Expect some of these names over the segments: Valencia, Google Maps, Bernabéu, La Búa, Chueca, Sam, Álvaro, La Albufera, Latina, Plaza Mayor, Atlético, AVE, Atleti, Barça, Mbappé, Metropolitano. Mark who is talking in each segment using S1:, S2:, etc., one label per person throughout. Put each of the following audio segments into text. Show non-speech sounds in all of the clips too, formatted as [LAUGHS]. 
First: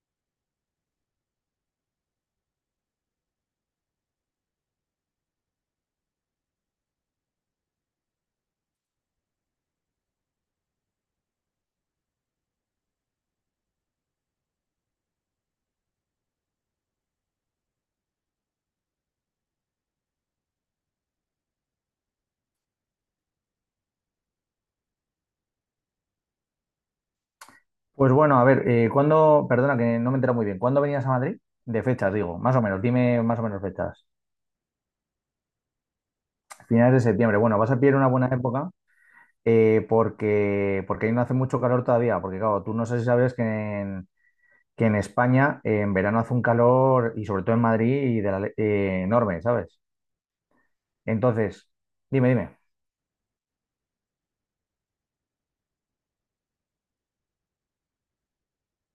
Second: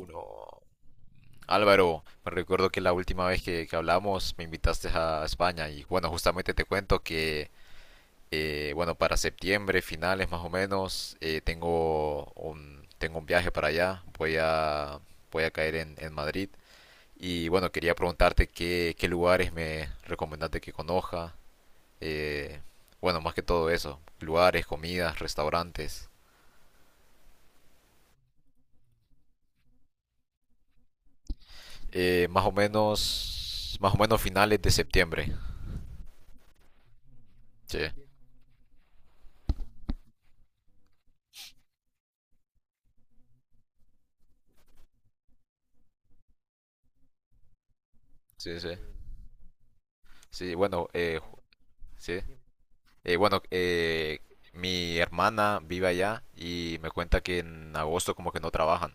S1: Uno. Álvaro, me recuerdo que la última vez que hablamos me invitaste a España y bueno, justamente te cuento que, bueno, para septiembre, finales más o menos, tengo un viaje para allá, voy a, voy a caer en Madrid y bueno, quería preguntarte qué lugares me recomendaste que conozca, eh, bueno, más que todo eso, lugares, comidas, restaurantes,
S2: Pues bueno, a ver, perdona que no me entero muy bien, ¿cuándo venías a Madrid? De fechas, digo, más o menos, dime más o menos
S1: más o
S2: fechas.
S1: menos finales de septiembre.
S2: Finales de septiembre, bueno, vas
S1: Sí,
S2: a pillar una buena época, porque ahí no hace mucho calor todavía, porque claro, tú no sé si sabes que en España, en verano hace un calor, y sobre todo en Madrid, y
S1: sí, sí.
S2: enorme, ¿sabes?
S1: Sí, bueno,
S2: Entonces,
S1: sí.
S2: dime, dime.
S1: Bueno, mi hermana vive allá y me cuenta que en agosto como que no trabajan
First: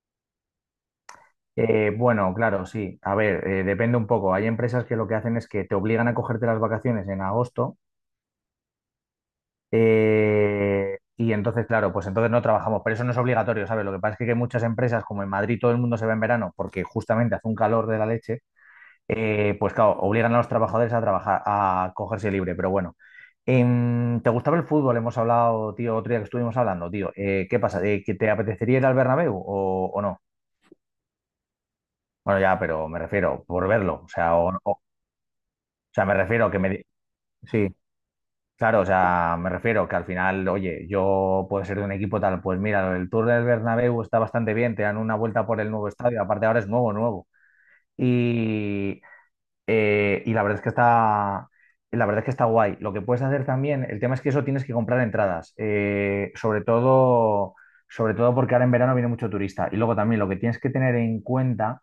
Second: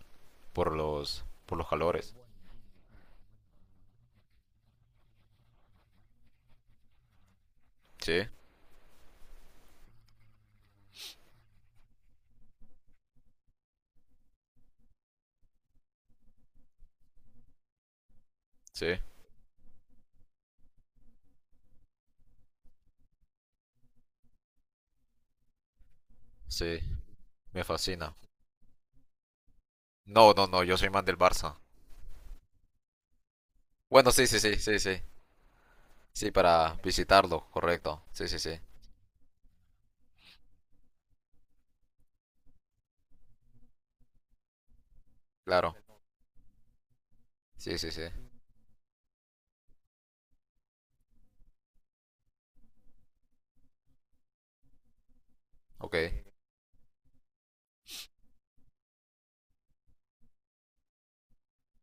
S1: por los calores.
S2: Bueno, claro, sí, a ver, depende un poco. Hay empresas que lo que hacen es que te obligan a cogerte las vacaciones en agosto.
S1: Sí,
S2: Y entonces, claro, pues entonces no trabajamos, pero eso no es obligatorio, ¿sabes? Lo que pasa es que muchas empresas, como en Madrid todo el mundo se va en verano porque justamente hace un calor de la leche,
S1: sí,
S2: pues claro, obligan a los trabajadores a trabajar, a cogerse libre, pero bueno. ¿Te gustaba el fútbol? Hemos hablado, tío, otro día que estuvimos
S1: sí,
S2: hablando, tío. ¿Qué
S1: me
S2: pasa? Eh,
S1: fascina.
S2: ¿que te apetecería ir al Bernabéu o, no?
S1: No, no, no, yo soy más del Barça.
S2: Bueno, ya, pero me refiero por verlo, o
S1: Bueno, sí,
S2: sea,
S1: sí, sí, sí,
S2: o
S1: sí.
S2: sea, me
S1: Sí,
S2: refiero que me...
S1: para visitarlo,
S2: Sí.
S1: correcto. Sí, sí, sí,
S2: Claro, o sea, me refiero que al final, oye, yo puedo ser de un equipo tal, pues mira, el Tour del Bernabéu está bastante bien, te dan una vuelta por el
S1: claro.
S2: nuevo estadio, aparte ahora es nuevo, nuevo.
S1: Sí, sí, sí.
S2: Y, y la verdad es que está guay. Lo que puedes hacer también, el tema es que eso tienes que comprar entradas,
S1: Ok,
S2: sobre todo porque ahora en verano viene mucho turista. Y luego también lo que tienes que tener en cuenta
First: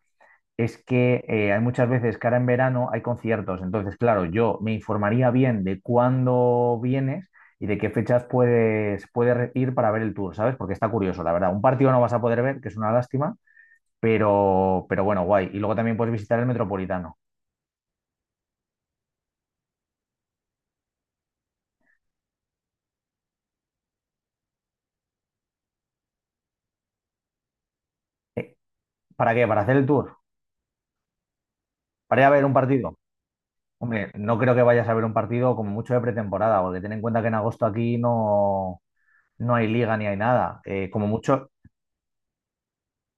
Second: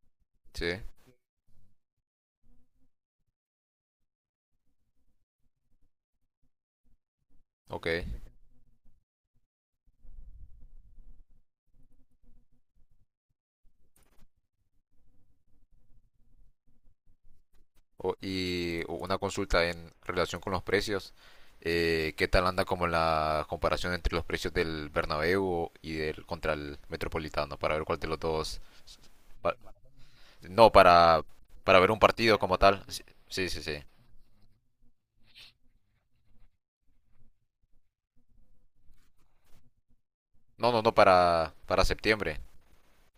S1: sí,
S2: es que hay muchas veces que ahora en verano hay conciertos. Entonces, claro, yo me informaría bien de cuándo vienes y de
S1: ok.
S2: qué fechas puedes ir para ver el tour, ¿sabes? Porque está curioso, la verdad. Un partido no vas a poder ver, que es una lástima, pero bueno, guay. Y luego también puedes visitar el Metropolitano.
S1: Y una consulta en relación con los precios. ¿Qué tal anda como la comparación entre los precios del Bernabéu y del contra el Metropolitano? Para ver cuál de los
S2: Eh,
S1: dos...
S2: ¿Para qué?
S1: pa-
S2: ¿Para hacer el tour?
S1: no, para ver un
S2: ¿Para ir a
S1: partido
S2: ver un
S1: como tal.
S2: partido?
S1: Sí, sí, sí. Sí.
S2: Hombre, no creo que vayas a ver un partido como mucho de pretemporada, porque ten en cuenta que en agosto aquí no hay liga ni hay nada.
S1: No, no,
S2: Eh,
S1: no,
S2: como mucho.
S1: para septiembre.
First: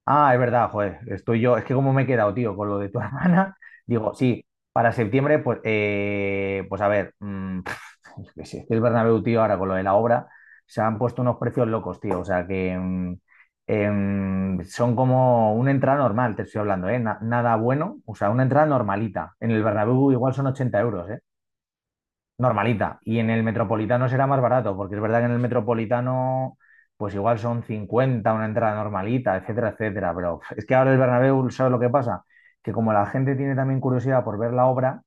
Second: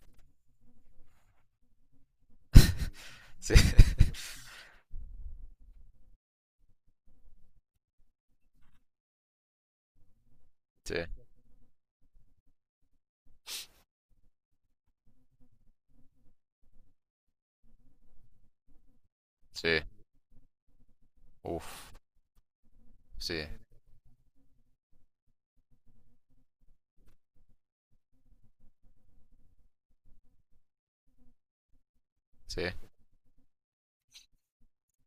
S2: Ah, es verdad, joder, estoy yo. Es que como me he quedado, tío, con lo de tu [LAUGHS]
S1: Sí,
S2: hermana,
S1: [LAUGHS]
S2: digo, sí, para septiembre, pues a ver, [LAUGHS] es que sí, es que el Bernabéu, tío, ahora con lo de la obra, se
S1: sí,
S2: han puesto unos precios locos, tío. O sea que son como una entrada normal, te estoy hablando, ¿eh? Nada bueno, o sea, una entrada normalita. En el
S1: sí.
S2: Bernabéu igual son 80 euros, ¿eh?
S1: Uf,
S2: Normalita. Y en
S1: sí,
S2: el Metropolitano será más barato, porque es verdad que en el Metropolitano, pues igual son 50 una entrada normalita, etcétera, etcétera. Pero uf, es que ahora el Bernabéu, ¿sabes lo que pasa?
S1: sí,
S2: Que como la gente tiene también curiosidad por ver la obra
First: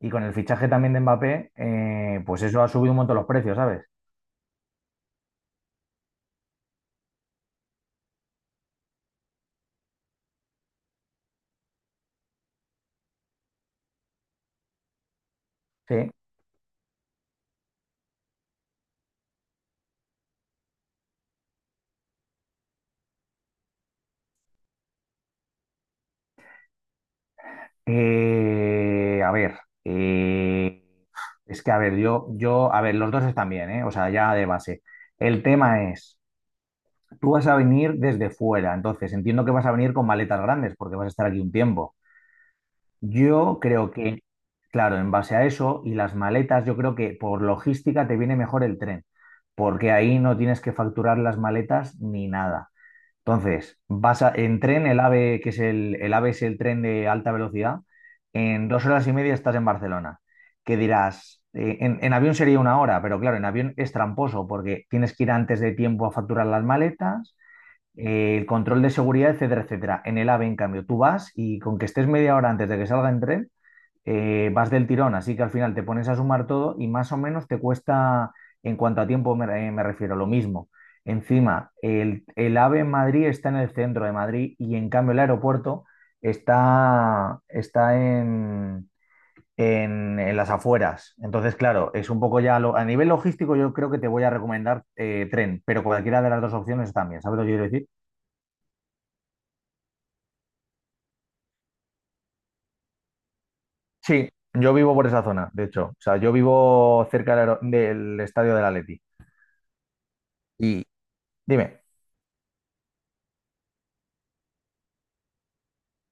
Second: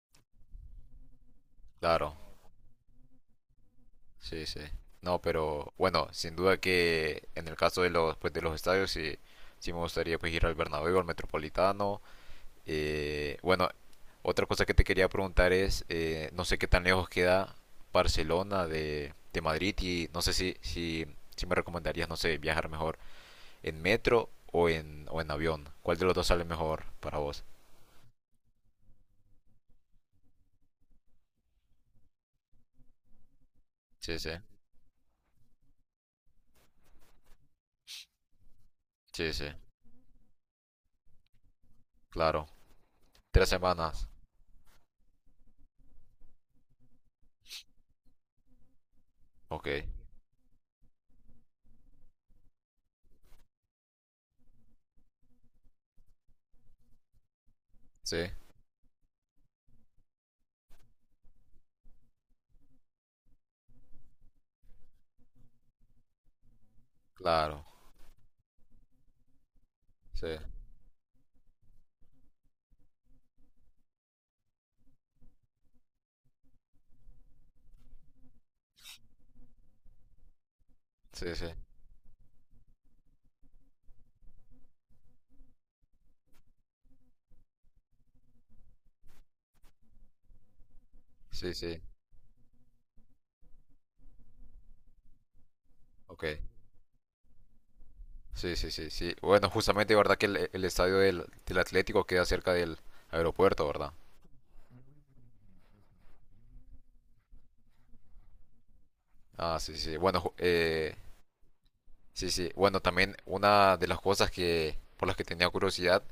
S2: y con el fichaje también de Mbappé,
S1: claro.
S2: pues eso ha subido un montón los precios, ¿sabes?
S1: Sí, sí. No, pero bueno, sin duda que en el caso de los, pues, de los estadios, sí, sí me gustaría pues ir al Bernabéu, al Metropolitano. Bueno, otra cosa que te quería preguntar es,
S2: Sí.
S1: no sé qué tan lejos queda Barcelona de Madrid y no sé si me recomendarías, no sé, viajar mejor en metro o en avión. ¿Cuál de los dos sale mejor para vos?
S2: A ver, es que a ver, a ver, los dos están bien, ¿eh? O sea,
S1: Sí, sí,
S2: ya de base. El tema es. Tú vas a venir desde fuera, entonces
S1: sí, sí,
S2: entiendo que vas a venir con maletas grandes porque vas a estar aquí un tiempo.
S1: claro. Tres
S2: Yo creo
S1: semanas,
S2: que, claro, en base a eso y las maletas, yo creo que por logística te viene mejor el tren,
S1: ok.
S2: porque ahí no tienes que facturar las maletas ni nada. Entonces, en tren, el AVE, que es el AVE es el tren de alta velocidad,
S1: Sí,
S2: en 2 horas y media estás en Barcelona. ¿Qué dirás? En avión sería una hora, pero claro, en avión es tramposo porque tienes que ir antes de tiempo a facturar las maletas,
S1: claro,
S2: el control de seguridad, etcétera, etcétera. En
S1: sí,
S2: el AVE, en cambio, tú vas y con que estés media hora antes de que salga en tren, vas del tirón, así que al final te pones a sumar todo y más o menos te cuesta, en cuanto a tiempo me refiero, lo mismo.
S1: sí, sí,
S2: Encima, el AVE en Madrid está en el centro de Madrid, y en cambio el aeropuerto está en las afueras.
S1: sí,
S2: Entonces,
S1: sí,
S2: claro, es un poco ya a nivel logístico, yo creo que te voy a recomendar, tren, pero cualquiera
S1: ok.
S2: de las dos opciones también, ¿sabes lo que quiero decir?
S1: Sí, sí, sí, sí. Bueno, justamente, ¿verdad que el estadio del Atlético queda cerca del aeropuerto, ¿verdad?
S2: Sí, yo vivo por esa zona, de hecho. O sea, yo vivo cerca del estadio del Atleti.
S1: Ah, sí, sí. Sí. Bueno,
S2: Y dime,
S1: sí, sí. Bueno, también una de las cosas que por las que tenía curiosidad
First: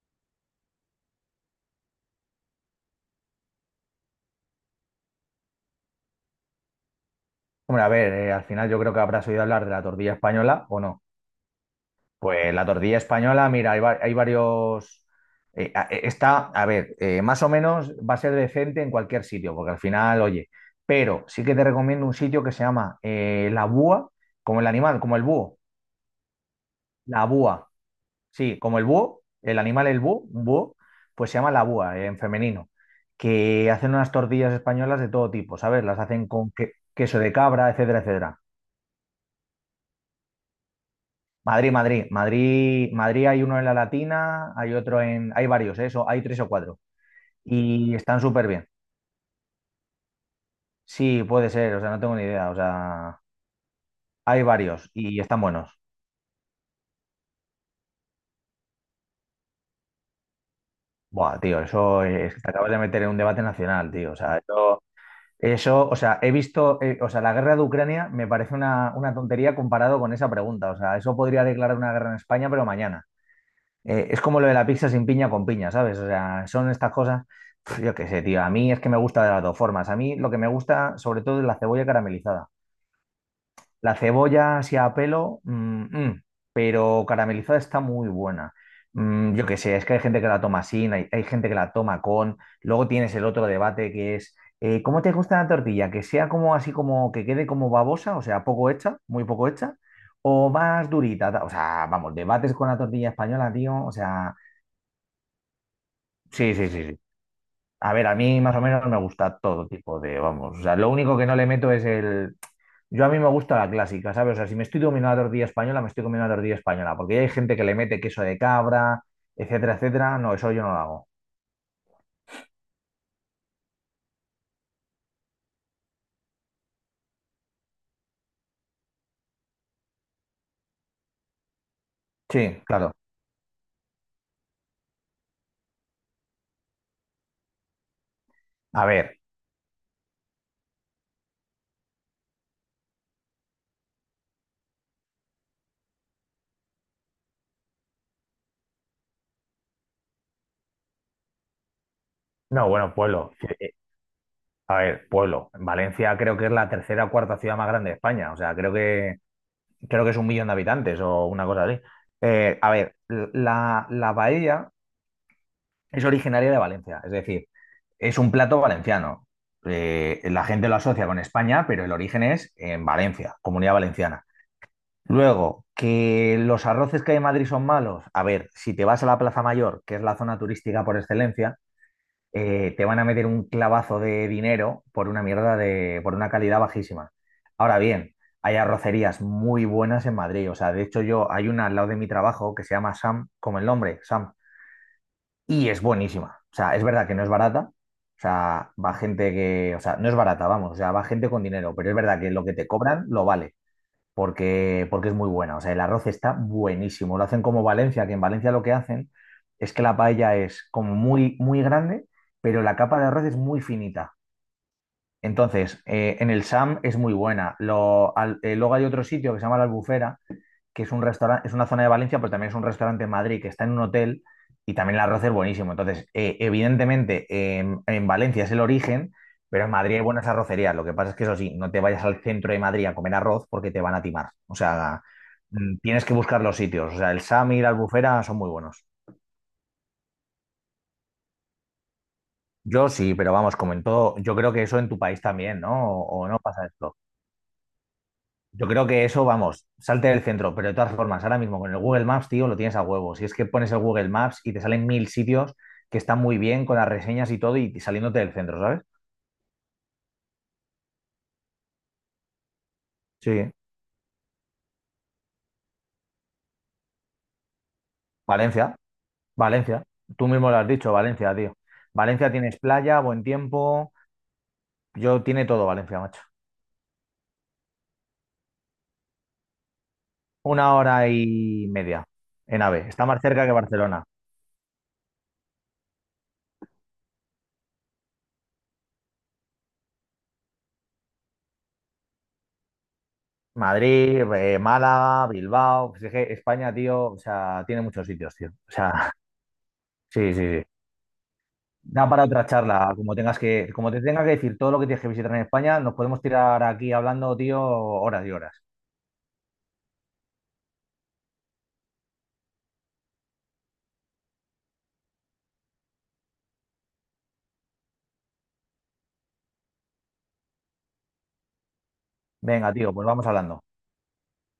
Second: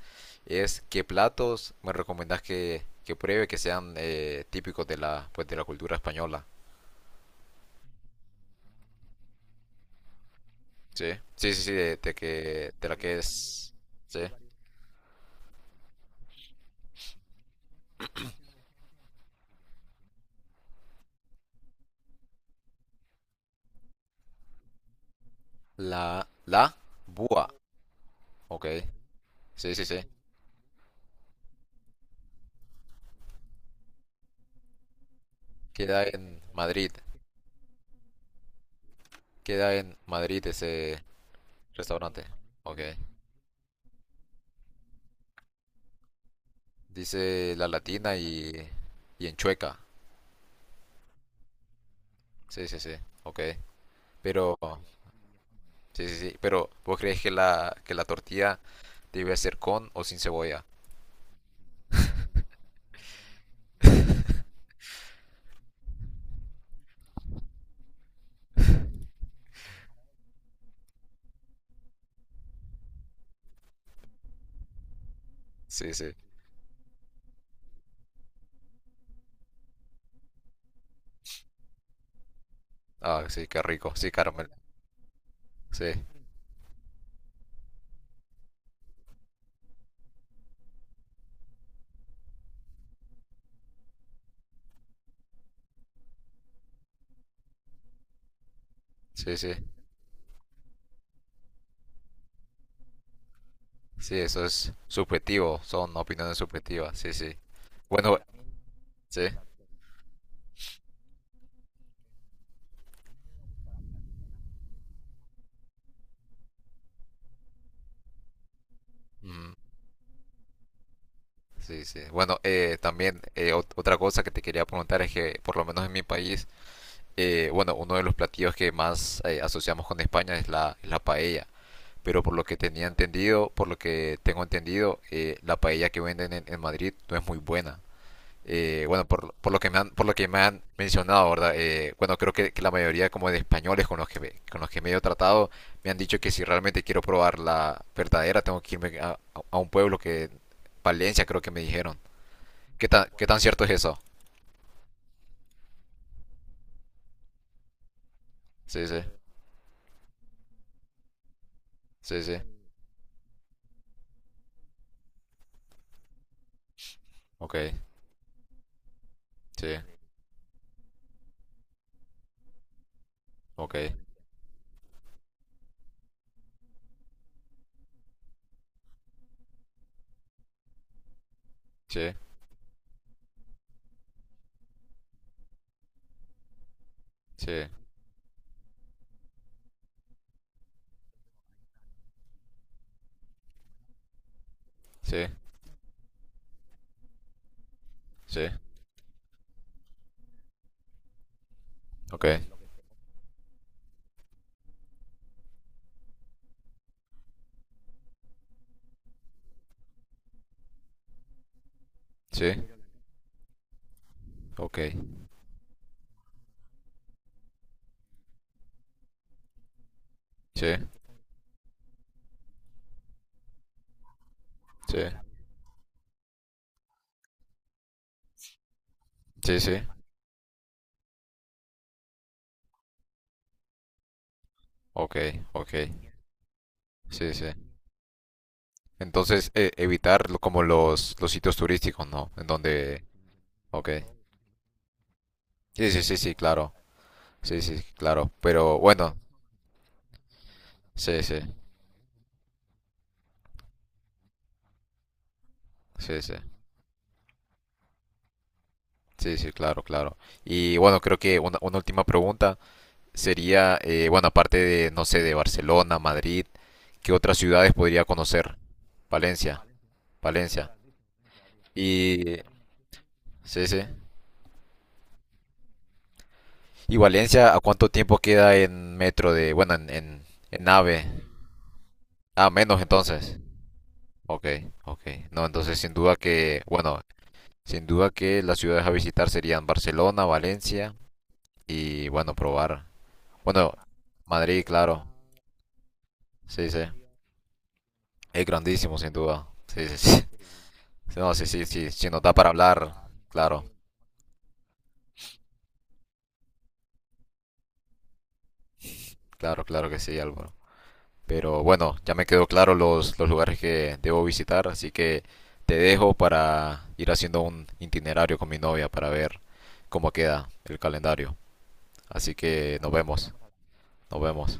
S1: es qué platos me recomendás que pruebe que sean típicos de la pues de la cultura española.
S2: hombre, a ver, al final yo creo que habrás oído hablar de la tortilla española o no.
S1: Sí, sí, sí, sí, de
S2: Pues la
S1: que de la
S2: tortilla
S1: que
S2: española, mira,
S1: es,
S2: hay
S1: sí,
S2: varios. A ver, más o menos va a ser decente en cualquier sitio, porque al final, oye, pero sí que te recomiendo un sitio que se llama, La Búa, como el animal, como el búho,
S1: la la
S2: La
S1: búa,
S2: Búa. Sí,
S1: ok.
S2: como el búho, el
S1: Sí, sí,
S2: animal
S1: sí.
S2: el búho, un búho, pues se llama la Búa, en femenino, que hacen unas tortillas españolas de todo tipo, ¿sabes? Las
S1: Queda
S2: hacen
S1: en
S2: con
S1: Madrid.
S2: queso de cabra, etcétera, etcétera.
S1: Queda en Madrid ese
S2: Madrid, Madrid,
S1: restaurante. Ok.
S2: Madrid, Madrid hay uno en la Latina, hay otro hay varios, ¿eh? Eso, hay tres o cuatro
S1: Dice la
S2: y
S1: Latina
S2: están súper bien.
S1: y en Chueca.
S2: Sí, puede ser, o sea, no tengo ni idea, o
S1: Sí, sí, sí.
S2: sea,
S1: Ok.
S2: hay
S1: Pero
S2: varios y están buenos.
S1: sí, sí, sí. Pero ¿vos crees que que la tortilla debe ser con o sin cebolla?
S2: Buah, tío, eso es, te acabas de meter en un debate nacional, tío, o sea, eso. O sea, he visto, o sea, la guerra de Ucrania me parece una tontería comparado con esa pregunta. O sea, eso podría declarar una guerra en España, pero mañana. Es como lo de la pizza sin piña con piña,
S1: Sí,
S2: ¿sabes? O
S1: sí.
S2: sea, son estas cosas. Yo qué sé, tío. A mí es que me gusta de las dos formas. A mí lo que me gusta sobre todo es la cebolla caramelizada.
S1: Ah, sí, qué rico.
S2: La
S1: Sí, caramelo.
S2: cebolla así a pelo,
S1: Sí,
S2: mm, pero caramelizada está muy buena. Yo qué sé, es que hay gente que la toma sin, hay gente que la toma con. Luego tienes el otro debate que es, ¿cómo te gusta la tortilla? ¿Que sea como así como que quede como babosa, o sea, poco hecha, muy
S1: sí,
S2: poco
S1: sí.
S2: hecha, o más durita? O sea, vamos, debates con la tortilla española, tío. O
S1: Sí,
S2: sea,
S1: eso es subjetivo. Son opiniones
S2: sí, sí, sí,
S1: subjetivas.
S2: sí.
S1: Sí, sí.
S2: A ver, a
S1: Bueno,
S2: mí más o menos me
S1: sí.
S2: gusta todo tipo de, vamos, o sea, lo único que no le meto es el. Yo a mí me gusta la clásica, ¿sabes? O sea, si me estoy comiendo la tortilla española, me estoy comiendo la tortilla española, porque ya hay gente que le mete queso de cabra,
S1: Ujú.
S2: etcétera, etcétera. No, eso yo no lo hago.
S1: Sí, sí. Bueno, también otra cosa que te quería preguntar es que, por lo menos en mi país, bueno, uno de los platillos que más asociamos con España es la paella. Pero por lo que
S2: Sí,
S1: tenía
S2: claro.
S1: entendido, por lo que tengo entendido, la paella que venden en Madrid no es muy buena.
S2: A
S1: Bueno,
S2: ver,
S1: por lo que me han, por lo que me han mencionado, ¿verdad? Bueno, creo que la mayoría como de españoles con los que con los que me he tratado me han dicho que si realmente quiero probar la verdadera tengo que irme a un pueblo que Valencia creo que me dijeron.
S2: no, bueno,
S1: Qué
S2: pueblo.
S1: tan cierto es
S2: Eh,
S1: eso?
S2: A ver, pueblo. Valencia creo que es la tercera o cuarta ciudad más grande de España, o sea,
S1: Sí, sí,
S2: creo que es un millón de habitantes o una cosa así.
S1: sí, sí.
S2: A ver, la paella es originaria de Valencia, es decir,
S1: Ok,
S2: es un plato valenciano.
S1: sí,
S2: La gente lo asocia con España, pero el origen es en Valencia,
S1: ok,
S2: Comunidad Valenciana. Luego, que los arroces que hay en Madrid son malos. A ver, si te vas a la Plaza Mayor, que es la zona turística por excelencia,
S1: sí,
S2: te van a meter un clavazo de dinero por una mierda por una calidad bajísima.
S1: sí,
S2: Ahora bien, hay arrocerías muy buenas en Madrid. O sea, de hecho, yo hay una al lado de mi trabajo que se llama Sam, como el nombre, Sam,
S1: sí,
S2: y es buenísima. O sea, es verdad que no es barata. O
S1: sí,
S2: sea, va gente que, o sea, no es barata, vamos, o sea, va gente con dinero, pero es verdad
S1: ok,
S2: que lo que te cobran lo vale, porque es muy buena. O sea, el arroz está buenísimo. Lo hacen como Valencia, que en Valencia lo que hacen es que la paella es como muy, muy grande, pero
S1: sí,
S2: la capa de arroz es muy finita.
S1: ok,
S2: Entonces, en el SAM es muy buena. Luego hay otro sitio que se llama La Albufera,
S1: sí,
S2: que es un restaurante, es una zona de Valencia, pero también es un restaurante en Madrid que está en un hotel, y también
S1: sí,
S2: el
S1: sí.
S2: arroz es buenísimo. Entonces, evidentemente, en Valencia es el origen,
S1: Sí,
S2: pero en
S1: sí.
S2: Madrid hay buenas arrocerías. Lo que pasa es que eso sí, no te vayas al centro de Madrid a comer arroz porque te van a timar. O sea,
S1: Ok, ok.
S2: tienes que buscar los sitios. O sea, el
S1: Sí, sí.
S2: Sami y la Albufera son muy buenos.
S1: Entonces, evitar como los sitios turísticos, ¿no? En
S2: Yo
S1: donde...
S2: sí, pero vamos, como en
S1: Ok.
S2: todo, yo creo que eso en tu país también, ¿no?
S1: Sí, sí, sí,
S2: O
S1: sí,
S2: no pasa
S1: claro.
S2: esto?
S1: Sí, sí, sí, claro.
S2: Yo
S1: Pero
S2: creo que
S1: bueno,
S2: eso, vamos, salte del centro, pero de todas
S1: sí,
S2: formas, ahora
S1: sí,
S2: mismo con el Google Maps, tío, lo tienes a huevo. Si es que pones el Google Maps y te salen mil sitios que están
S1: sí, sí.
S2: muy bien con las reseñas y todo y saliéndote del centro, ¿sabes?
S1: Sí, sí, claro, claro. Y bueno, creo que una última pregunta
S2: Sí,
S1: sería, bueno, aparte de, no sé, de Barcelona, Madrid, ¿qué otras ciudades podría conocer?
S2: Valencia,
S1: Valencia,
S2: Valencia. Tú mismo lo has
S1: Valencia.
S2: dicho, Valencia, tío. Valencia
S1: Y...
S2: tienes playa, buen
S1: Sí, sí.
S2: tiempo. Yo tiene todo Valencia, macho.
S1: ¿Y Valencia a cuánto tiempo queda en metro de, bueno, en
S2: Una
S1: AVE?
S2: hora y media
S1: Ah,
S2: en
S1: menos
S2: AVE. Está más
S1: entonces.
S2: cerca que Barcelona.
S1: Ok, ok. No, entonces sin duda que, bueno, sin duda que las ciudades a visitar serían Barcelona, Valencia y, bueno, probar. Bueno,
S2: Madrid,
S1: Madrid, claro.
S2: Málaga, Bilbao. Pues es que
S1: Sí,
S2: España,
S1: sí.
S2: tío, o sea, tiene muchos sitios,
S1: Es
S2: tío. O
S1: grandísimo, sin
S2: sea,
S1: duda. Sí, sí,
S2: [LAUGHS]
S1: sí.
S2: sí, sí, sí.
S1: [LAUGHS] No, sí, sí, sí.
S2: Da
S1: Si nos
S2: para
S1: da
S2: otra
S1: para
S2: charla,
S1: hablar, claro,
S2: como te tenga que decir todo lo que tienes que visitar en España, nos podemos tirar aquí hablando, tío, horas y horas.
S1: claro, claro que sí, Álvaro. Pero bueno, ya me quedó claro los lugares que debo visitar, así que te dejo para ir haciendo un itinerario con mi novia para ver cómo queda el calendario. Así
S2: Venga,
S1: que nos
S2: tío, pues vamos
S1: vemos,
S2: hablando.
S1: nos vemos.